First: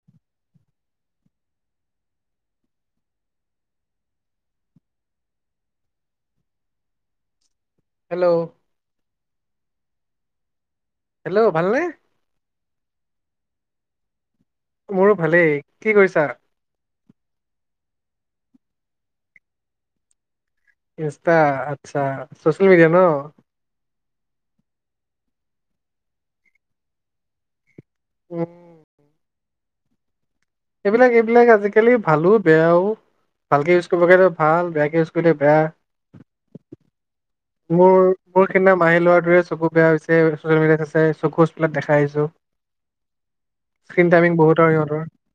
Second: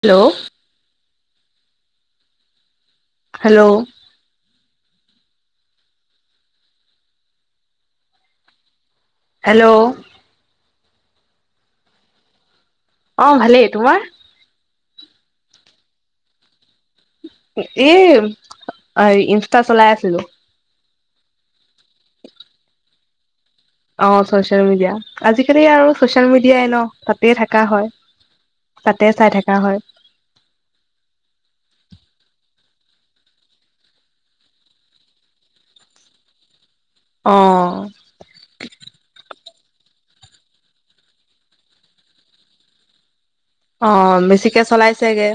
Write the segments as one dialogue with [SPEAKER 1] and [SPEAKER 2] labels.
[SPEAKER 1] Hello hello
[SPEAKER 2] hello
[SPEAKER 1] hello
[SPEAKER 2] hello ভালনে?
[SPEAKER 1] অ ভালেই, তোমাৰ?
[SPEAKER 2] মোৰো ভালেই। কি কৰিছা?
[SPEAKER 1] এই ইনষ্টা চলাই আছিলো।
[SPEAKER 2] ইনষ্টা? আচ্ছা চ'চিয়েল মিডিয়া ন?
[SPEAKER 1] অ ছচিয়েল মিডিয়া, আজি-কালি আৰু ছচিয়েল মিডিয়াই ন, তাতেই থাকা হয়।
[SPEAKER 2] উম
[SPEAKER 1] তাতে চাই থাকা হয়।
[SPEAKER 2] সেইবিলাক এইবিলাক আজি-কালি ভালো, বেয়াও। ভালকে ইউজ কৰিব কাৰণে ভাল, বেয়াকে ইউজ কৰিলে বেয়া।
[SPEAKER 1] অ
[SPEAKER 2] মোৰ মোৰ সিদিনা মাহী ল'ৰাটোৱে চকু বেয়া হৈছে, চ'চিয়েল মিডিয়াত আছে। চকু হস্পিটেলত দেখাই আহিছো। [inaudible]
[SPEAKER 1] অ
[SPEAKER 2] টাইমিং বহুত
[SPEAKER 1] বেছিকে
[SPEAKER 2] আৰু সিহঁতৰ
[SPEAKER 1] চলাইছেগে।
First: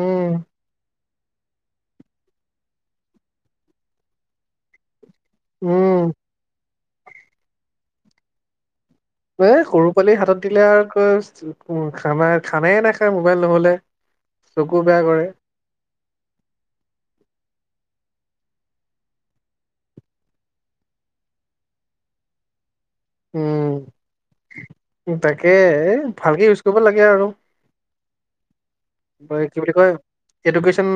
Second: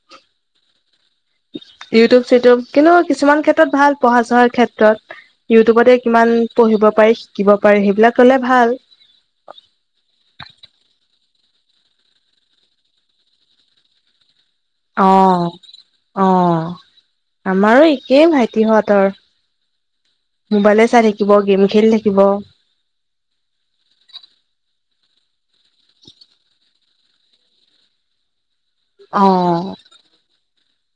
[SPEAKER 2] উম
[SPEAKER 1] ইউটিউব, চিটিউব কিন্তু কিছুমান ক্ষেত্ৰত ভাল, পঢ়া-চঢ়া ক্ষেত্ৰত। ইউটিউবতে
[SPEAKER 2] উম
[SPEAKER 1] কিমান পঢ়িব পাৰি, শিকিব পাৰি। সেইবিলাক ল'লে ভাল।
[SPEAKER 2] এ সৰু পোৱালিৰ হাতত দিলে আৰু ক মো খানা খানাই নাখায় মোবাইল নহ'লে। চকু বেয়া
[SPEAKER 1] অ,
[SPEAKER 2] কৰে
[SPEAKER 1] অ আমাৰো একেই ভাইটিহঁতৰ। মোবাইলে চাই থাকিব, গেম খেলি থাকিব।
[SPEAKER 2] উম, তাকে এ ভালকে ইউজ কৰিব লাগে আৰু।
[SPEAKER 1] অ
[SPEAKER 2] হয় কি বুলি কয়? এডুকেশ্যন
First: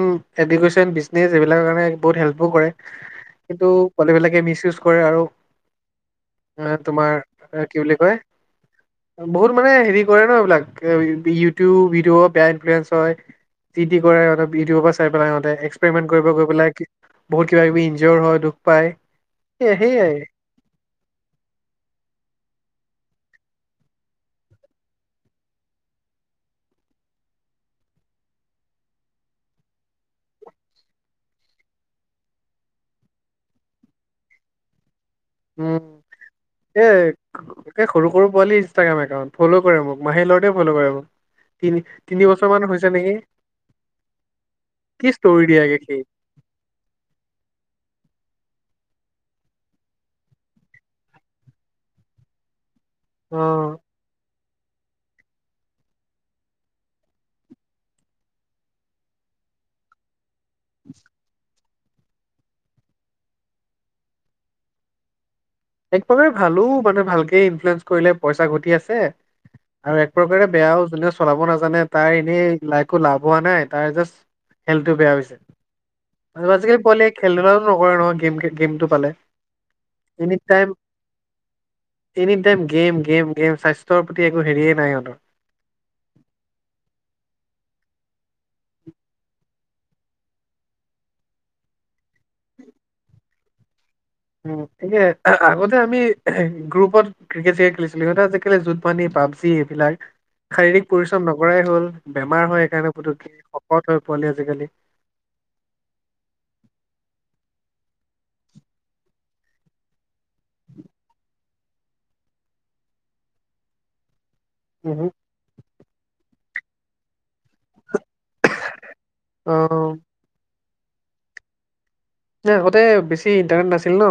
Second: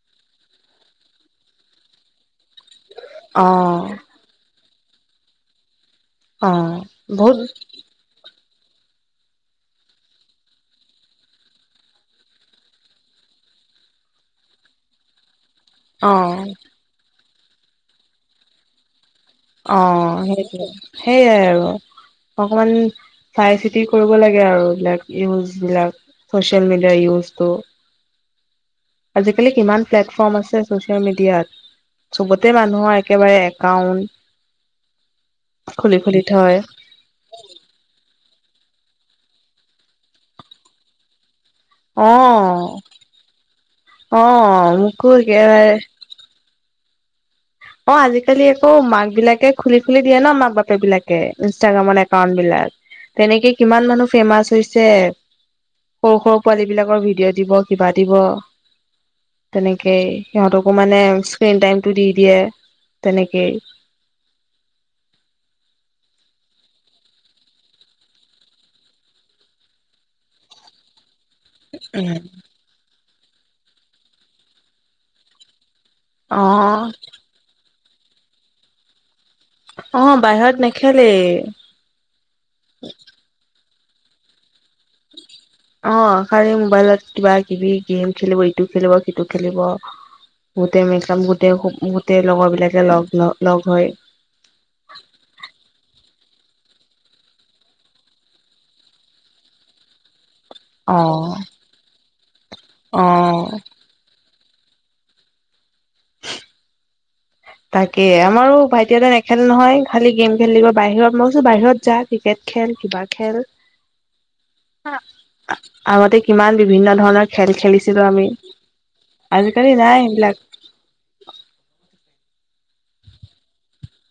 [SPEAKER 2] এডুকেশ্যন বিজনেচ এইবিলাকৰ কাৰণে বহুত হেল্পো কৰে,
[SPEAKER 1] অ
[SPEAKER 2] কিন্তু পোৱালিবিলাকে মিচ ইউজ কৰে আৰু
[SPEAKER 1] অ
[SPEAKER 2] মানে তোমাৰ
[SPEAKER 1] বহুত
[SPEAKER 2] এ কি বুলি কয় বহুত মানে হেৰি কৰে ন এইবিলাক, ইউটিউব ভিডিঅ' বেয়া ইনফ্লুৱেঞ্চ তই, যি টি কৰে সিহঁতৰ ভিডিঅ' সোপা চাই পেলাই সিহঁতে
[SPEAKER 1] অ',
[SPEAKER 2] এক্সপেৰিমেন্ট কৰিব গৈ পেলাই বহুত কিবা কিবি ইঞ্জৰ হয় দুখ পায়। সেই
[SPEAKER 1] অ
[SPEAKER 2] সেয়াই
[SPEAKER 1] সেইটো সেইয়াই আৰু অকমান চাই চিতি কৰিব লাগে আৰু এইবিলাক ইউজ বিলাক ছ'চিয়েল মিডিয়াৰ ইউজটো। আজিকালি কিমান প্লেটফৰ্ম আছে ছচিয়েল মিডিয়াত। চবতে মানুহৰ একেবাৰে একাউণ্ট।
[SPEAKER 2] উম,
[SPEAKER 1] থয়।
[SPEAKER 2] সেইয়াই একে সৰু-সৰু পোৱালিৰ ইনষ্টাগ্ৰাম একাউণ্ট। ফল' কৰে মোক, মাহীৰ লৰাটোৱে ফল' কৰে মোক। তিনি তিনিবছৰ
[SPEAKER 1] অ',
[SPEAKER 2] মান হৈছে নেকি?
[SPEAKER 1] অ', মোকো
[SPEAKER 2] কি ষ্টৰি দিয়া
[SPEAKER 1] একেবাৰে
[SPEAKER 2] একে সি।
[SPEAKER 1] অ আজি-কালি আকৌ মাকবিলাকে খুলি খুলি দিয়ে ন মাক-বাপেকবিলাকে ইনষ্টাগ্ৰামত একাউণ্টবিলাক। তেনেকে
[SPEAKER 2] অ
[SPEAKER 1] কিমান মানুহ ফেমাচ হৈছে। সৰু সৰু পোৱালী বিলাকৰ ভিডিঅ' দিব কিবা দিব। তেনেকেই সিহঁতকো মানে স্ক্ৰীন টাইমতটো দি দিয়ে তেনেকেই।
[SPEAKER 2] এক প্ৰকাৰে ভালো মানে ভালকে ইনফ্লুৱেঞ্জাৰ কৰিলে পইচা ঘটি আছে। আৰু এক প্ৰকাৰে বেয়াও যোনে চলাব নাজ- মানে তাৰ এনেই লাইকো লাভ হোৱা নাই তাৰ জা হেল্থটো বেয়া
[SPEAKER 1] অ
[SPEAKER 2] হৈছে। আজিকালি পোৱালি খেল ধূলাটো নকৰে নহয় গেম গেমতটো পালে।
[SPEAKER 1] অ
[SPEAKER 2] এনি
[SPEAKER 1] বাহিৰত
[SPEAKER 2] টাইম
[SPEAKER 1] নেখেলে।
[SPEAKER 2] Any time game game game স্বাস্থ্যৰ প্ৰতি একো হেৰিয়ে নাই ইহঁতৰ।
[SPEAKER 1] অ খালী মোবাইলত কিবা কিবি গেম খেলিব ইটো খেলিব সিটো খেলিব। গোটেই মকাব গোটেই গোটেই লগৰ বিলাকে লগ লগ হৈ।
[SPEAKER 2] এ আগতে আমি গ্ৰুপত ক্ৰিকেট হে খেলিছিলো সিহঁতে আজিকালি জুত মানি পাব- যি এইবিলাক। শাৰীৰিক
[SPEAKER 1] অ
[SPEAKER 2] পৰিশ্ৰম নকৰাই হল বেমাৰ হয় সেইকাৰণে
[SPEAKER 1] অ
[SPEAKER 2] পুতুকে শকত হয় পোৱালি আজিকালি।
[SPEAKER 1] তাকে আমাৰো ভাইটি এটাই নেখেলে নহয় খালি গেম খেলিব বাহিৰত মই কৈছো বাহিৰত যাক ক্ৰিকেট খেল কিবা খেল
[SPEAKER 2] [inaudible] উহু।
[SPEAKER 1] আগতে কিমান বিভিন্ন ধৰণৰ খেল খেলিছিলো আমি।
[SPEAKER 2] অ
[SPEAKER 1] আজি কালি নাই সেইবিলাক।
[SPEAKER 2] যে আগতে বেছি ইণ্টাৰনেট নাছিল ন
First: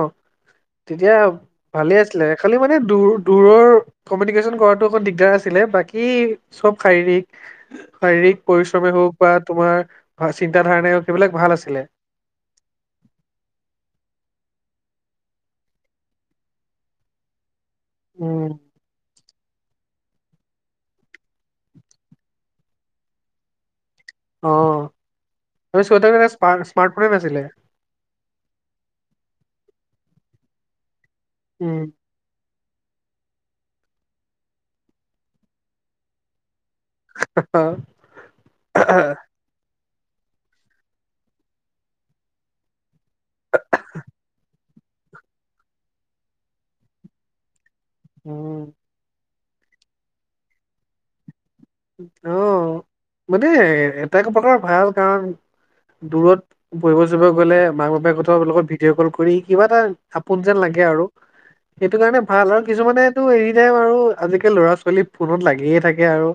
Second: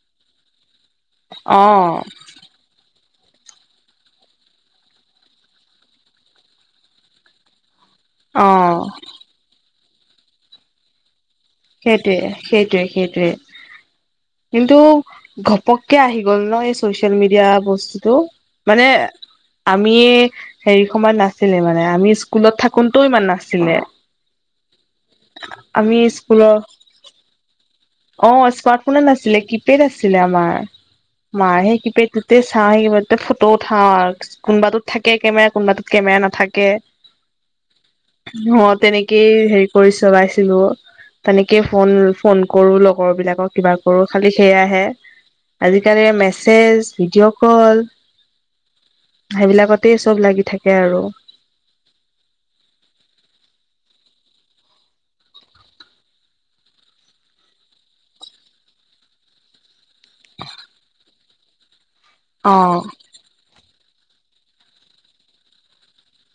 [SPEAKER 2] তেতিয়া
[SPEAKER 1] অ
[SPEAKER 2] ভালে আছিলে। খালী মানে দূৰ দূৰৰ ফমিনিকেশ্যন কৰাটো অক দিগদাৰ আছিলে বাকী চব শাৰীৰিক শাৰীৰিক
[SPEAKER 1] অ
[SPEAKER 2] পৰিশ্ৰমে হওক বা তোমাৰ চিন্ত ধাৰণাই হওক সেইবিলাক ভাল আছিল।
[SPEAKER 1] সেইটোয়ে সেইটোয়ে সেইটোয়ে। কিন্তু ঘপককে আহি গ'ল ন এই ছচিয়েল মিডিয়া বস্তুটো।
[SPEAKER 2] উম
[SPEAKER 1] মানে আমিয়ে হেৰি সময়ত নাছিলে মানে আমি স্কুলত থাকোনটোও ইমান নাছিলে।
[SPEAKER 2] অ [unintelligible]
[SPEAKER 1] আমি
[SPEAKER 2] স্মা
[SPEAKER 1] স্কুলৰ
[SPEAKER 2] স্মাৰ্টফোনে নাছিলে।
[SPEAKER 1] অ স্মাৰ্ট ফোন নাছিলে কিপেড আছিলে আমাৰ মাৰ সেই
[SPEAKER 2] উম
[SPEAKER 1] কিপেড তে চাওঁ সেই কেবাতাতে ফটো উঠাওঁ আৰু কোনোবাত থাকে কেমেৰা কোনোবাটোত কেমেৰা নাথাকে।
[SPEAKER 2] অ
[SPEAKER 1] অ তেনেকেই সেই কৰি চলাইছিলো তেনেকে ফোন ফোন কৰো লগৰ বিলাকক কিবা কৰো খালি সেয়াহে। আজিকালি মেছেজ ভিডিঅ' কল
[SPEAKER 2] উম।
[SPEAKER 1] সেইবিলাকতে চব লাগি থাকে আৰু।
[SPEAKER 2] অ মানে এটা এক প্ৰকাৰ ভাল কাৰণ দূৰত পঢ়িব যাব গ'লে মাক বাপেকৰ লগত ভিডিঅ' কল কৰি কিবা এটা আপোন যেন লাগে আৰু সেইটো কাৰণে ভাল আৰু
[SPEAKER 1] অ',
[SPEAKER 2] কিছুমানে টো এনি টাইম আৰু আজিকালি ল'ৰা ছোৱালী ফোনত লাগিয়ে থাকে আৰু।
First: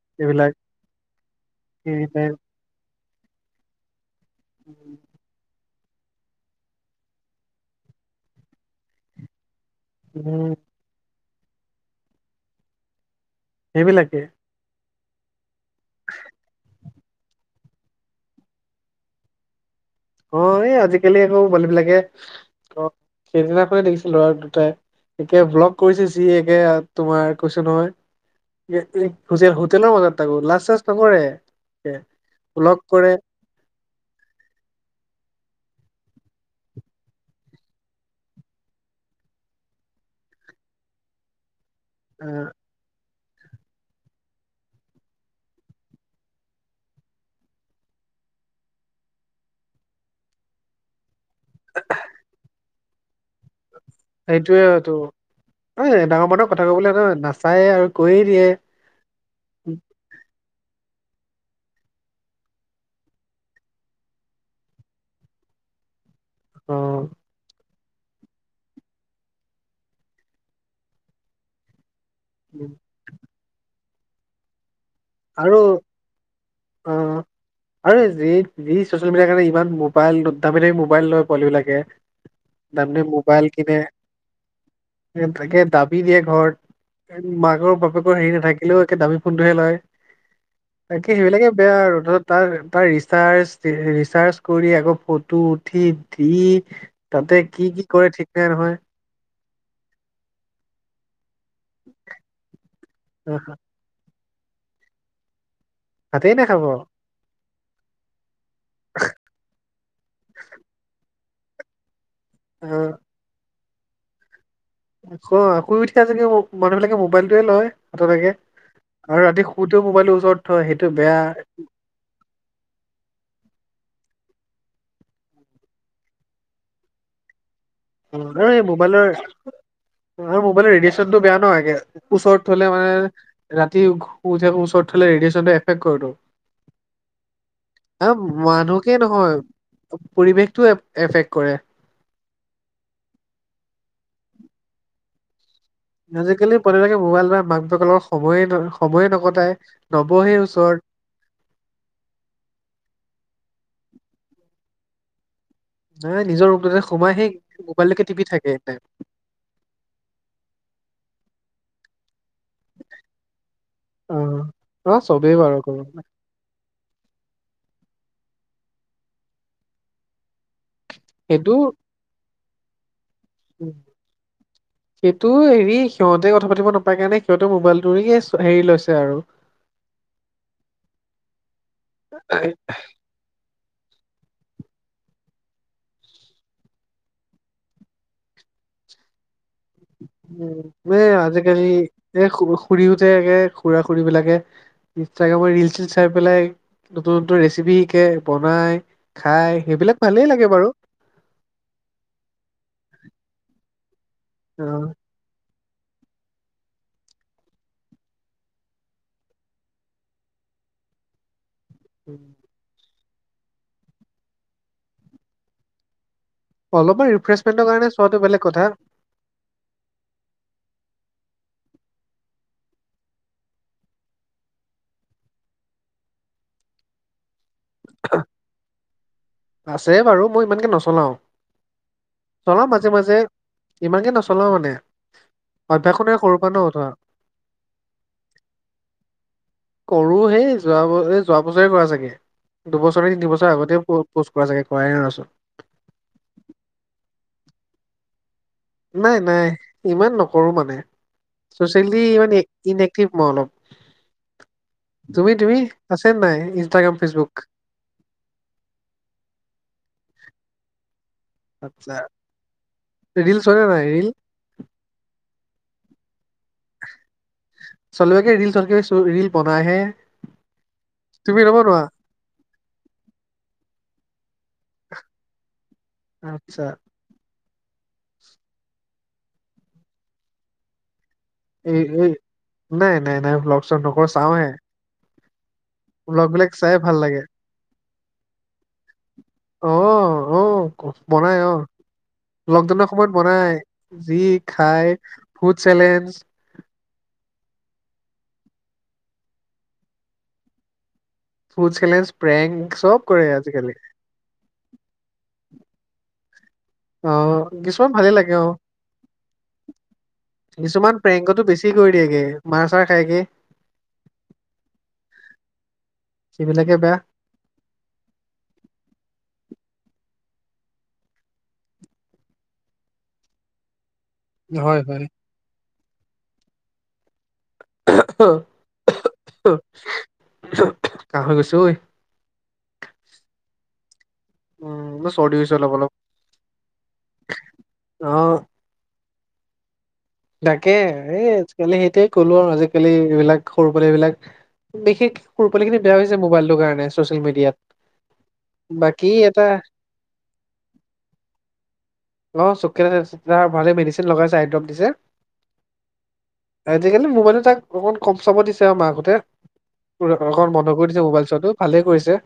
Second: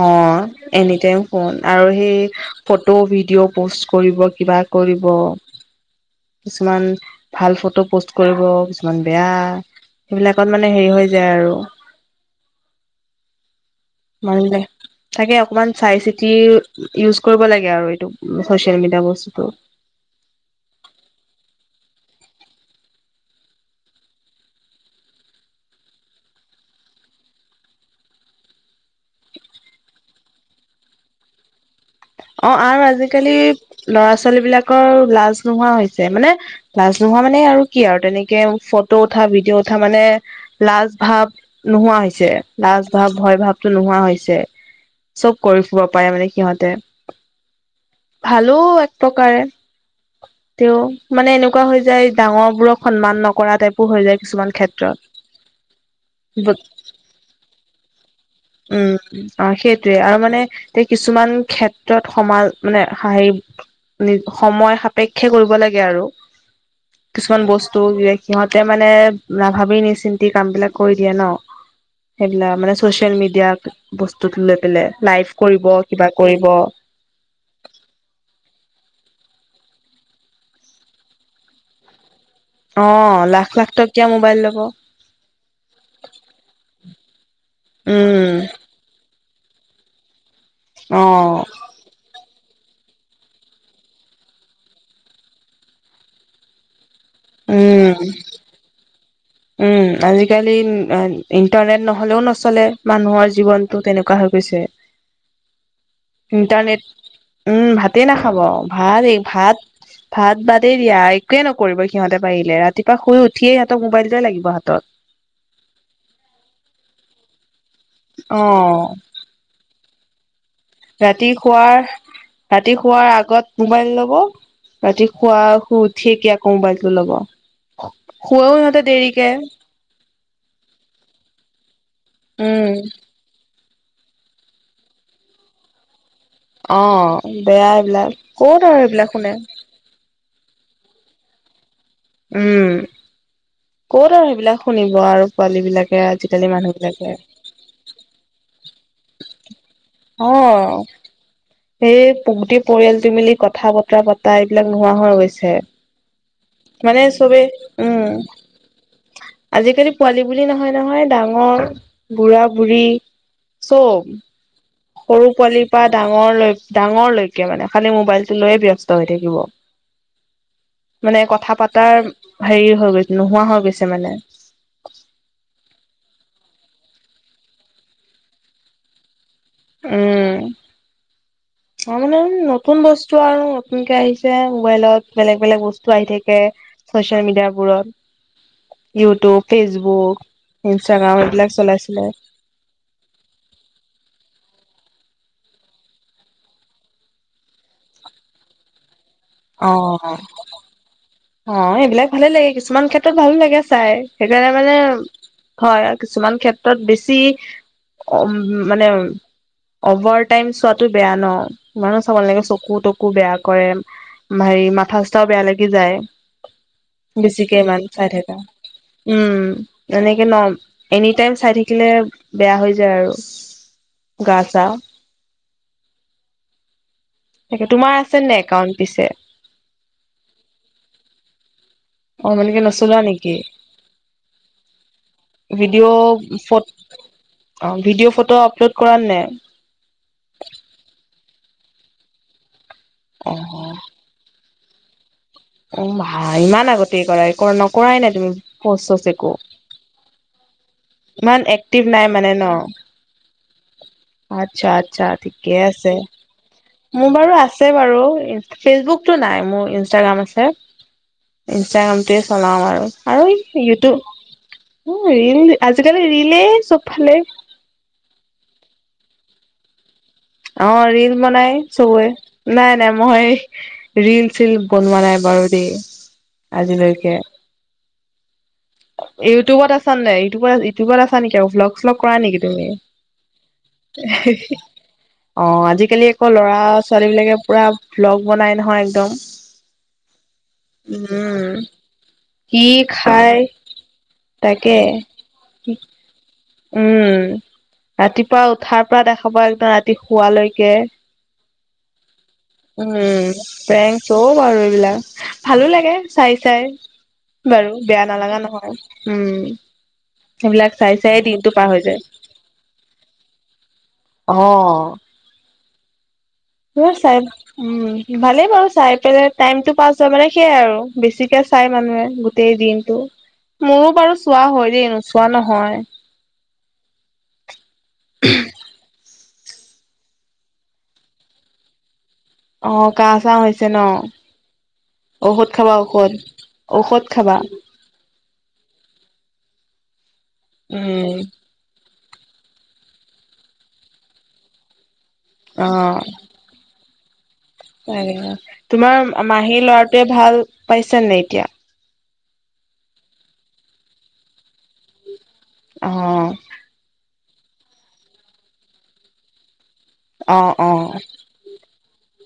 [SPEAKER 1] অ
[SPEAKER 2] এইবিলাক
[SPEAKER 1] এনিটাইম ফোন আৰু সেই ফটো ভিডিঅ' পষ্ট কৰিব। কিবা কৰিব কিছুমান ভাল ফটো পোষ্ট কৰিব কিছুমান বেয়া
[SPEAKER 2] উম
[SPEAKER 1] সেইবিলাকত মানে হেৰি হৈ যে আৰু
[SPEAKER 2] সেইবিলাকে
[SPEAKER 1] [unintelligible] থাকে অকমান চাই চিতি ইউজ কৰিব লাগে আৰু এইটো ছ'চিয়েল মিডিয়া বস্তুতটো।
[SPEAKER 2] অ এই আজিকালি আকৌ পোৱালী বিলাকে সেইদিনাখনে দেখিছিলোঁ লৰা দুটাই একে ব্লগ কৰিছে যি একে তোমাৰ কৈছো নহয়। হোটেল হোটেলৰ মাজত তাকো লাজ চাজ নকৰে।
[SPEAKER 1] অ
[SPEAKER 2] ব্লগ
[SPEAKER 1] আৰু
[SPEAKER 2] কৰে
[SPEAKER 1] আজিকালি ল'ৰা ছোৱালী বিলাকৰ লাজ নোহোৱা হৈছে মানে লাজ নোহোৱা মানে আৰু কি আৰু তেনেকে ফটো উঠা ভিডিঅ' উঠা মানে লাজ ভাব নোহোৱা হৈছে
[SPEAKER 2] আহ
[SPEAKER 1] লাজ ভ ভয় ভাৱতটো নোহোৱা হৈছে চব কৰি ফুব পাৰে মানে সিহঁতে ভালো এক প্ৰকাৰে তেওঁ মানে এনেকুৱা হৈ যায় ডাঙৰ বোৰক সন্মান নকৰা টাইপ
[SPEAKER 2] সেইটোয়ে টো এ ডাঙৰ মানুৰ কথা ক'বলৈ নাচায়েই আৰু কৈয়ে দিয়ে
[SPEAKER 1] উম অ সেইটোৱে আৰু মানে তে কিছুমান ক্ষেত্ৰত সমাজ মানে হেৰি নি সময় সে পেক্ষে কৰিব লাগে আৰু
[SPEAKER 2] অ
[SPEAKER 1] কিছুমান বস্ তো সিহঁতে মানে নাভাবি নি চিন্তি কাম বিলাক কৰি দিয়ে ন সেইবিলাক মানে চচিয়েল মিডিয়াক বস্তুত লৈ পেলাই লাইভ
[SPEAKER 2] আৰু
[SPEAKER 1] কৰিব কিবা কৰিব
[SPEAKER 2] অ আৰু এই যি যি চচিয়েল মিডিয়াৰ কাৰণে ইমান মোবাইল দামি দামি মোবাইল লয় পোৱালি বিলাকে
[SPEAKER 1] অ
[SPEAKER 2] দামি দামি মোবাইল
[SPEAKER 1] লাখ লাখ
[SPEAKER 2] কিনে
[SPEAKER 1] টকীয়া মোবাইল ল'ব
[SPEAKER 2] তাকে দাবী দিয়ে ঘৰত মাকৰ বাপেকৰ হেৰি
[SPEAKER 1] উম
[SPEAKER 2] নাথা কিলেও একে দামী ফোনটোহে লয়
[SPEAKER 1] অ
[SPEAKER 2] তাকে সেইবিলাকে বেয়া ৰদত তাৰ - তাৰ ৰিচাৰ্জ - ৰিচাৰ্জ কৰি আকৌ ফটো উঠি দি তাতে কি - কি
[SPEAKER 1] উম
[SPEAKER 2] কৰে ঠিক নাই নহয়।
[SPEAKER 1] উম, আজিকালি ইণ্টাৰনেট নহলেও নচলে মানুহৰ
[SPEAKER 2] আহ,
[SPEAKER 1] জীৱন। ত, তেনেকুৱা হৈ গৈছে
[SPEAKER 2] ভাতেই নাখাব অ
[SPEAKER 1] ইণ্টাৰনেট উম ভাতেই নাখাব ভাত এই ভাত ভাত বাদেই দিয়া একোৱে নকৰিব সিহঁতে পাৰিলে ৰাতিপুৱা শুই উঠিয়ে সিহঁতক মবাইল টোৱাই লাগিব হাতত
[SPEAKER 2] অ শুই উঠা যদি মানুহ বিলাকে মোবাইলটোৱে লয় হাতত একে
[SPEAKER 1] অ
[SPEAKER 2] আৰু ৰাতি শুতেও মোবাইলটো ওচৰত থয় সেইটো বেয়া
[SPEAKER 1] ৰাতি শুৱাৰ ৰাতি শুৱাৰ আগত মোবাইল ল'ব ৰাতি শুৱাৰ শুই উঠিকে আকৌ মোবাইলটো লব
[SPEAKER 2] আৰু
[SPEAKER 1] শুৱেও
[SPEAKER 2] এই
[SPEAKER 1] সিহঁতে
[SPEAKER 2] মোবাইলৰ
[SPEAKER 1] দেৰিকে
[SPEAKER 2] মোবাইলৰ ৰেডিয়েচনটো বেয়া ন একে ওচৰত থলে
[SPEAKER 1] উম
[SPEAKER 2] মানে ৰাতি উঠ শুই ওচৰত থলে ৰেডিয়েচনটো এফেক্ট কৰেটো
[SPEAKER 1] অ বেয়া এইবিলাক কত আৰু
[SPEAKER 2] মানুহকে
[SPEAKER 1] এইবিলাক
[SPEAKER 2] নহয়
[SPEAKER 1] শুনে
[SPEAKER 2] পৰিৱেশটো এফেক্ট কৰে।
[SPEAKER 1] উম, কত আৰু সেইবিলাক শুনিব আৰু পোৱালী বিলাক।
[SPEAKER 2] আজিকালি পোৱালিবিলাকে মোবাইল পায় মাক বাপেকৰ লগত সময়ে - সময়ে নকটাই নবহে ওচৰত।
[SPEAKER 1] এই পোকতি পৰিয়ালটো মিলি কথা বতৰা পতা এইবিলাক নোহোৱা হৈ গৈছে।
[SPEAKER 2] নাই নিজৰ ৰুমতে
[SPEAKER 1] মানে
[SPEAKER 2] সোমাই সেই
[SPEAKER 1] চবে উম
[SPEAKER 2] মোবাইলটোকে টিপি থাকে এনিটাইম।
[SPEAKER 1] আজিকালি পোৱালি বুলি নহয়-নহয় ডাঙৰ বুঢ়া- বুঢ়ী চব।
[SPEAKER 2] অ অ',
[SPEAKER 1] সৰু
[SPEAKER 2] চবেই বাৰু
[SPEAKER 1] পোৱালিৰ
[SPEAKER 2] কৰো
[SPEAKER 1] পৰা ডাঙৰ লৈ - ডাঙৰলৈকে মানে খালি মোবাইলটো লৈয়ে ব্যস্ত হৈ থাকিব। মানে
[SPEAKER 2] সেইটো
[SPEAKER 1] কথা পাতাৰ হেৰি হৈ গৈছে নোহোৱা হৈ
[SPEAKER 2] উম
[SPEAKER 1] গৈছে মানে।
[SPEAKER 2] [inaudible] সেইটো হেৰি সিহঁতে কথা পাতিব নাপায় কাৰণে সিহঁতে মোবাইলটোৰিগিয়ে হেৰি লৈছে আৰু।
[SPEAKER 1] উম, অ মানে নতুন বচ বস্তু আৰু নতুনকে আহিছে মোবাইলত। বেলেগ-বেলেগ বস্তু আহি থাকে। চচিয়েল মিডিয়াবোৰত ইউটুব ফেচবুক,
[SPEAKER 2] উম
[SPEAKER 1] ইনষ্টাগ্ৰাম এইবিলাক চলাই চলাই
[SPEAKER 2] খুুৰীও যে একে খুৰা-খুৰীবিলাকে ইনষ্টাগ্ৰামত ৰিল চীল চাই পেলাই নতুন - নতুন ৰেচিপি শিকে বনায়।
[SPEAKER 1] অ - অ এইবিলাক ভালে লাগে কিছুমান ক্ষেত্ৰত ভালো লাগে চাই। সেইকাৰণে
[SPEAKER 2] অ
[SPEAKER 1] মানে হয় কিছুমান ক্ষেত্ৰত বেছি অ মানে অভাৰ টাইম চোৱাটো বেয়া ন। ইমানো চাব
[SPEAKER 2] উম,
[SPEAKER 1] নালাগিব চকু - তকু বেয়া কৰে হেৰি মাথা চাথাও বেয়া লাগি যায়।
[SPEAKER 2] অলপমান
[SPEAKER 1] বেছিকে
[SPEAKER 2] ৰিফ্ৰেছমেণ্টৰ
[SPEAKER 1] ইমান
[SPEAKER 2] কাৰণে
[SPEAKER 1] চাই
[SPEAKER 2] চোৱাটো
[SPEAKER 1] থাকা
[SPEAKER 2] বেলেগ কথা।
[SPEAKER 1] উম, এনেকে ন? এনি টাইম চাই থাকিলে বেয়া হৈ যায় আৰু। গাজা তাকে তোমাৰ আছে নে একাউণ্ট পিছে?
[SPEAKER 2] আছে বাৰু। মই ইমানকে নচলাও।
[SPEAKER 1] অ এনেকে
[SPEAKER 2] চলাও
[SPEAKER 1] নচলোৱা
[SPEAKER 2] মাজে-মাজে,
[SPEAKER 1] নেকি
[SPEAKER 2] ইমানকে নচলাও মানে। অভ্যাসো
[SPEAKER 1] ভিডিঅ'
[SPEAKER 2] নাই সৰুৰ পৰা ন
[SPEAKER 1] ফ,
[SPEAKER 2] ধৰা
[SPEAKER 1] ভিডিঅ', ফটো আপলোড কৰা নে নাই?
[SPEAKER 2] কৰো সেই যোৱা ব যোৱা বছৰে কৰা চাগে। দুবছৰে নে
[SPEAKER 1] অ
[SPEAKER 2] তিনিবছৰ আগতে পোষ্ট কৰা চাগে। কৰাই নাই তাৰপিছত।
[SPEAKER 1] অ, ভাই ইমান আগতেই কৰাই, নকৰাই নে তুমি? পষ্ট চষ্ট
[SPEAKER 2] নাই,
[SPEAKER 1] একো
[SPEAKER 2] নাই ইমান নকৰো মানে।
[SPEAKER 1] ইমান এক্টিভ
[SPEAKER 2] চচিয়েলি
[SPEAKER 1] নাই
[SPEAKER 2] ইমান
[SPEAKER 1] মানে ন
[SPEAKER 2] ইনক্টিভ মই অলপ।
[SPEAKER 1] আচ্ছা আচ্ছা
[SPEAKER 2] তুমি
[SPEAKER 1] ঠিকে
[SPEAKER 2] তুমি? আছে নে নাই ইনষ্টাগ্ৰাম,
[SPEAKER 1] মোৰ বাৰু
[SPEAKER 2] ফেচবুক?
[SPEAKER 1] আছে বাৰু ফেচবুকটো নাই মোৰ, ইনষ্টাগ্ৰাম আছে।
[SPEAKER 2] আচ্ছা
[SPEAKER 1] ইনষ্টাগ্ৰামটোৱে চলাও আৰু আৰু
[SPEAKER 2] ৰিল
[SPEAKER 1] এই
[SPEAKER 2] চলে নাই ৰিল
[SPEAKER 1] ইউটিউব ৰিল আজি-কালি ৰিলে চবফালে।
[SPEAKER 2] ছোৱালীবিলাকে ৰিল চোৱাতকে ৰিল বনাই হে।
[SPEAKER 1] অ ৰিল বনাই চবৰে। নাই, নাই মই ৰিল-চিল বনোৱা নাই বাৰু দেই
[SPEAKER 2] আচ্ছা
[SPEAKER 1] আজিলৈকে। ইউটিউবত আছা নাই? ইউটিউবত ইউটিউবত আছা নেকি? আকৌ
[SPEAKER 2] এই
[SPEAKER 1] ভ্লগ-শ্লগ
[SPEAKER 2] এই
[SPEAKER 1] কৰা নেকি তুমিও?
[SPEAKER 2] নাই নাই নাই ব্লগ চগ নকৰো চাওঁহে
[SPEAKER 1] অ, আজি-কালি
[SPEAKER 2] ব্লগ
[SPEAKER 1] আকৌ
[SPEAKER 2] বিলাক চাই ভাল লাগে
[SPEAKER 1] ল'ৰা-ছোৱালীবিলাকে পুৰা ভ্লগ বনাই নহয় একদম।
[SPEAKER 2] অ', অ', বনাই
[SPEAKER 1] উম,
[SPEAKER 2] অ',
[SPEAKER 1] কি
[SPEAKER 2] লকডাউনৰ সময়ত
[SPEAKER 1] খাই
[SPEAKER 2] বনাই যি
[SPEAKER 1] তাকে
[SPEAKER 2] খাই ফুড চেলেঞ্জ।
[SPEAKER 1] উম, ৰাতিপুৱা উঠাৰ পৰা দেখাব একদম ৰাতি শুৱালৈকে।
[SPEAKER 2] ফুড চেলেঞ্জ, প্ৰেঙ্ক চব কৰে আজি-কালি।
[SPEAKER 1] প্ৰেং চব আৰু এইবিলাক। ভালো লাগে চাই-চাই।
[SPEAKER 2] অ',
[SPEAKER 1] বাৰু
[SPEAKER 2] কিছুমান
[SPEAKER 1] বেয়া
[SPEAKER 2] ভালে লাগে
[SPEAKER 1] নালাগা
[SPEAKER 2] অ',
[SPEAKER 1] নহয়। উম, সেইবিলাক
[SPEAKER 2] কিছুমান
[SPEAKER 1] চাই
[SPEAKER 2] প্ৰেংকতো
[SPEAKER 1] দিনটো
[SPEAKER 2] বেছি
[SPEAKER 1] পাৰ হৈ
[SPEAKER 2] কৰি
[SPEAKER 1] যায়।
[SPEAKER 2] দিয়েগে মাৰ চাৰ খাইকে
[SPEAKER 1] অ।
[SPEAKER 2] সেইবিলাকে
[SPEAKER 1] উম
[SPEAKER 2] বেয়া।
[SPEAKER 1] চাব উম, ভালেই বাৰু চাই পেলাই টাইমটো পাছ হয় মানে, সেইয়াই আৰু বেছিকে চাই মানুহে। গোটেই দিনটো, মোৰো বাৰু চোৱা হয় দেই, নোচোৱা নহয়।
[SPEAKER 2] [unintelligible] কাহ হৈ গৈছে ঐ।
[SPEAKER 1] অ কাহ-চাহ হৈছে ন?
[SPEAKER 2] উম, মোৰ চৰ্দি
[SPEAKER 1] ঔষধ
[SPEAKER 2] হৈছে অলপ
[SPEAKER 1] খাবা
[SPEAKER 2] অলপ
[SPEAKER 1] ঔষধ। ঔষধ খাবা।
[SPEAKER 2] অ। তাকে
[SPEAKER 1] উম
[SPEAKER 2] এই আজি-কালি সেইটোৱে ক'লো আৰু আজি-কালি এইবিলাক সৰু পোৱালি এইবিলাক বিশেষ সৰু পোৱালিখিনি
[SPEAKER 1] অ
[SPEAKER 2] বেয়া হৈছে মোবাইলটো কাৰণে চচিয়েল মিডিয়াত।
[SPEAKER 1] [unintelligible] তোমাৰ
[SPEAKER 2] বাকী এটা
[SPEAKER 1] মাহীৰ ল'ৰাটোৱে ভাল পাইছে নে এতিয়া?
[SPEAKER 2] অ চক [unintelligible] ভালে মেডিচিন লগাইছে আইড্ৰপ দিছে।
[SPEAKER 1] অ।
[SPEAKER 2] আজি-কালি মোবাইলো তাক বহুত কম চাব দিছে আৰু মাকহঁতে। কোৰে ককন
[SPEAKER 1] অ',
[SPEAKER 2] বন্ধ
[SPEAKER 1] অ',
[SPEAKER 2] কৰি দিছে মোবাইল চোৱাটো ভালে কৰিছে।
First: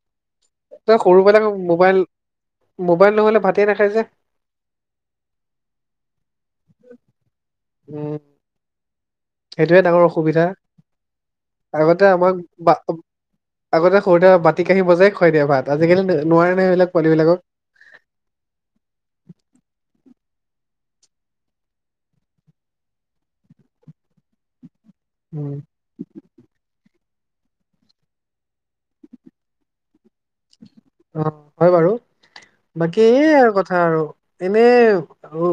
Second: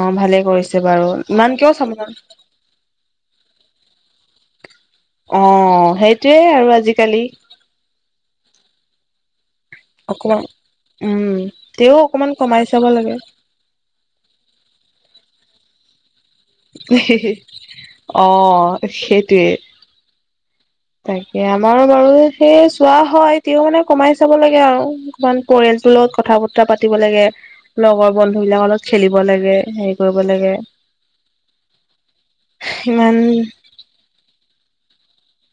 [SPEAKER 1] অ, ভালেই কৰিছে
[SPEAKER 2] ত
[SPEAKER 1] বাৰু।
[SPEAKER 2] সৰু পেলাই
[SPEAKER 1] ইমান কিয় চাব
[SPEAKER 2] মোবাইল
[SPEAKER 1] না
[SPEAKER 2] মোবাইল নহ'লে ভাতেই নাখায় যে।
[SPEAKER 1] অ সেইটোৱে আৰু আজিকালি।
[SPEAKER 2] উম। সেইটোৱে ডাঙৰ
[SPEAKER 1] অকমান
[SPEAKER 2] অসুবিধা
[SPEAKER 1] উম, তেওঁ
[SPEAKER 2] আগতে
[SPEAKER 1] অকমান
[SPEAKER 2] আমাক
[SPEAKER 1] কমাই
[SPEAKER 2] বা
[SPEAKER 1] চাব লাগে।
[SPEAKER 2] আগতে সৰুতে বাতি কাঁহি বজাই খোৱাই দিয়ে ভাত, আজিকালি নোৱাৰে নহয় সেইবিলাক পোৱালিবিলাকক।
[SPEAKER 1] অ সেইটোৱে। তাকে আমাৰ বাৰু সেই চোৱা হয় তেওঁ মানে কমাই চাব লাগে আৰু অকমান
[SPEAKER 2] উম
[SPEAKER 1] পয়েছ। স্কুলত কথা বতৰা পাতিব লাগে, লগৰ বন্ধু বিলাকৰ লগত খেলিব লাগে। সে- কৰিব লাগে।
[SPEAKER 2] অ হয়
[SPEAKER 1] সিমান
[SPEAKER 2] হাৰু এনেই আৰু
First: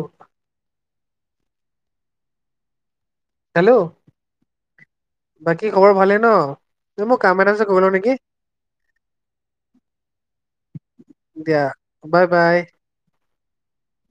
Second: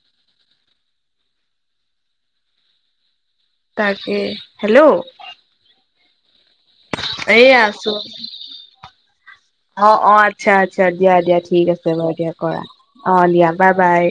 [SPEAKER 2] হেল্ল'
[SPEAKER 1] তাকে হেল্ল'
[SPEAKER 2] বাকী খবৰ ভালে ন? মোক কাম এটা
[SPEAKER 1] এইয়া
[SPEAKER 2] আছে কৰি লও
[SPEAKER 1] আছো।
[SPEAKER 2] নেকি?
[SPEAKER 1] অ অ আচ্ছা আচ্ছা দিয়া দিয়া ঠিক আছে বাৰু
[SPEAKER 2] বাই
[SPEAKER 1] দিয়া
[SPEAKER 2] বাই
[SPEAKER 1] কৰা। অ লিয়া বাই বাই।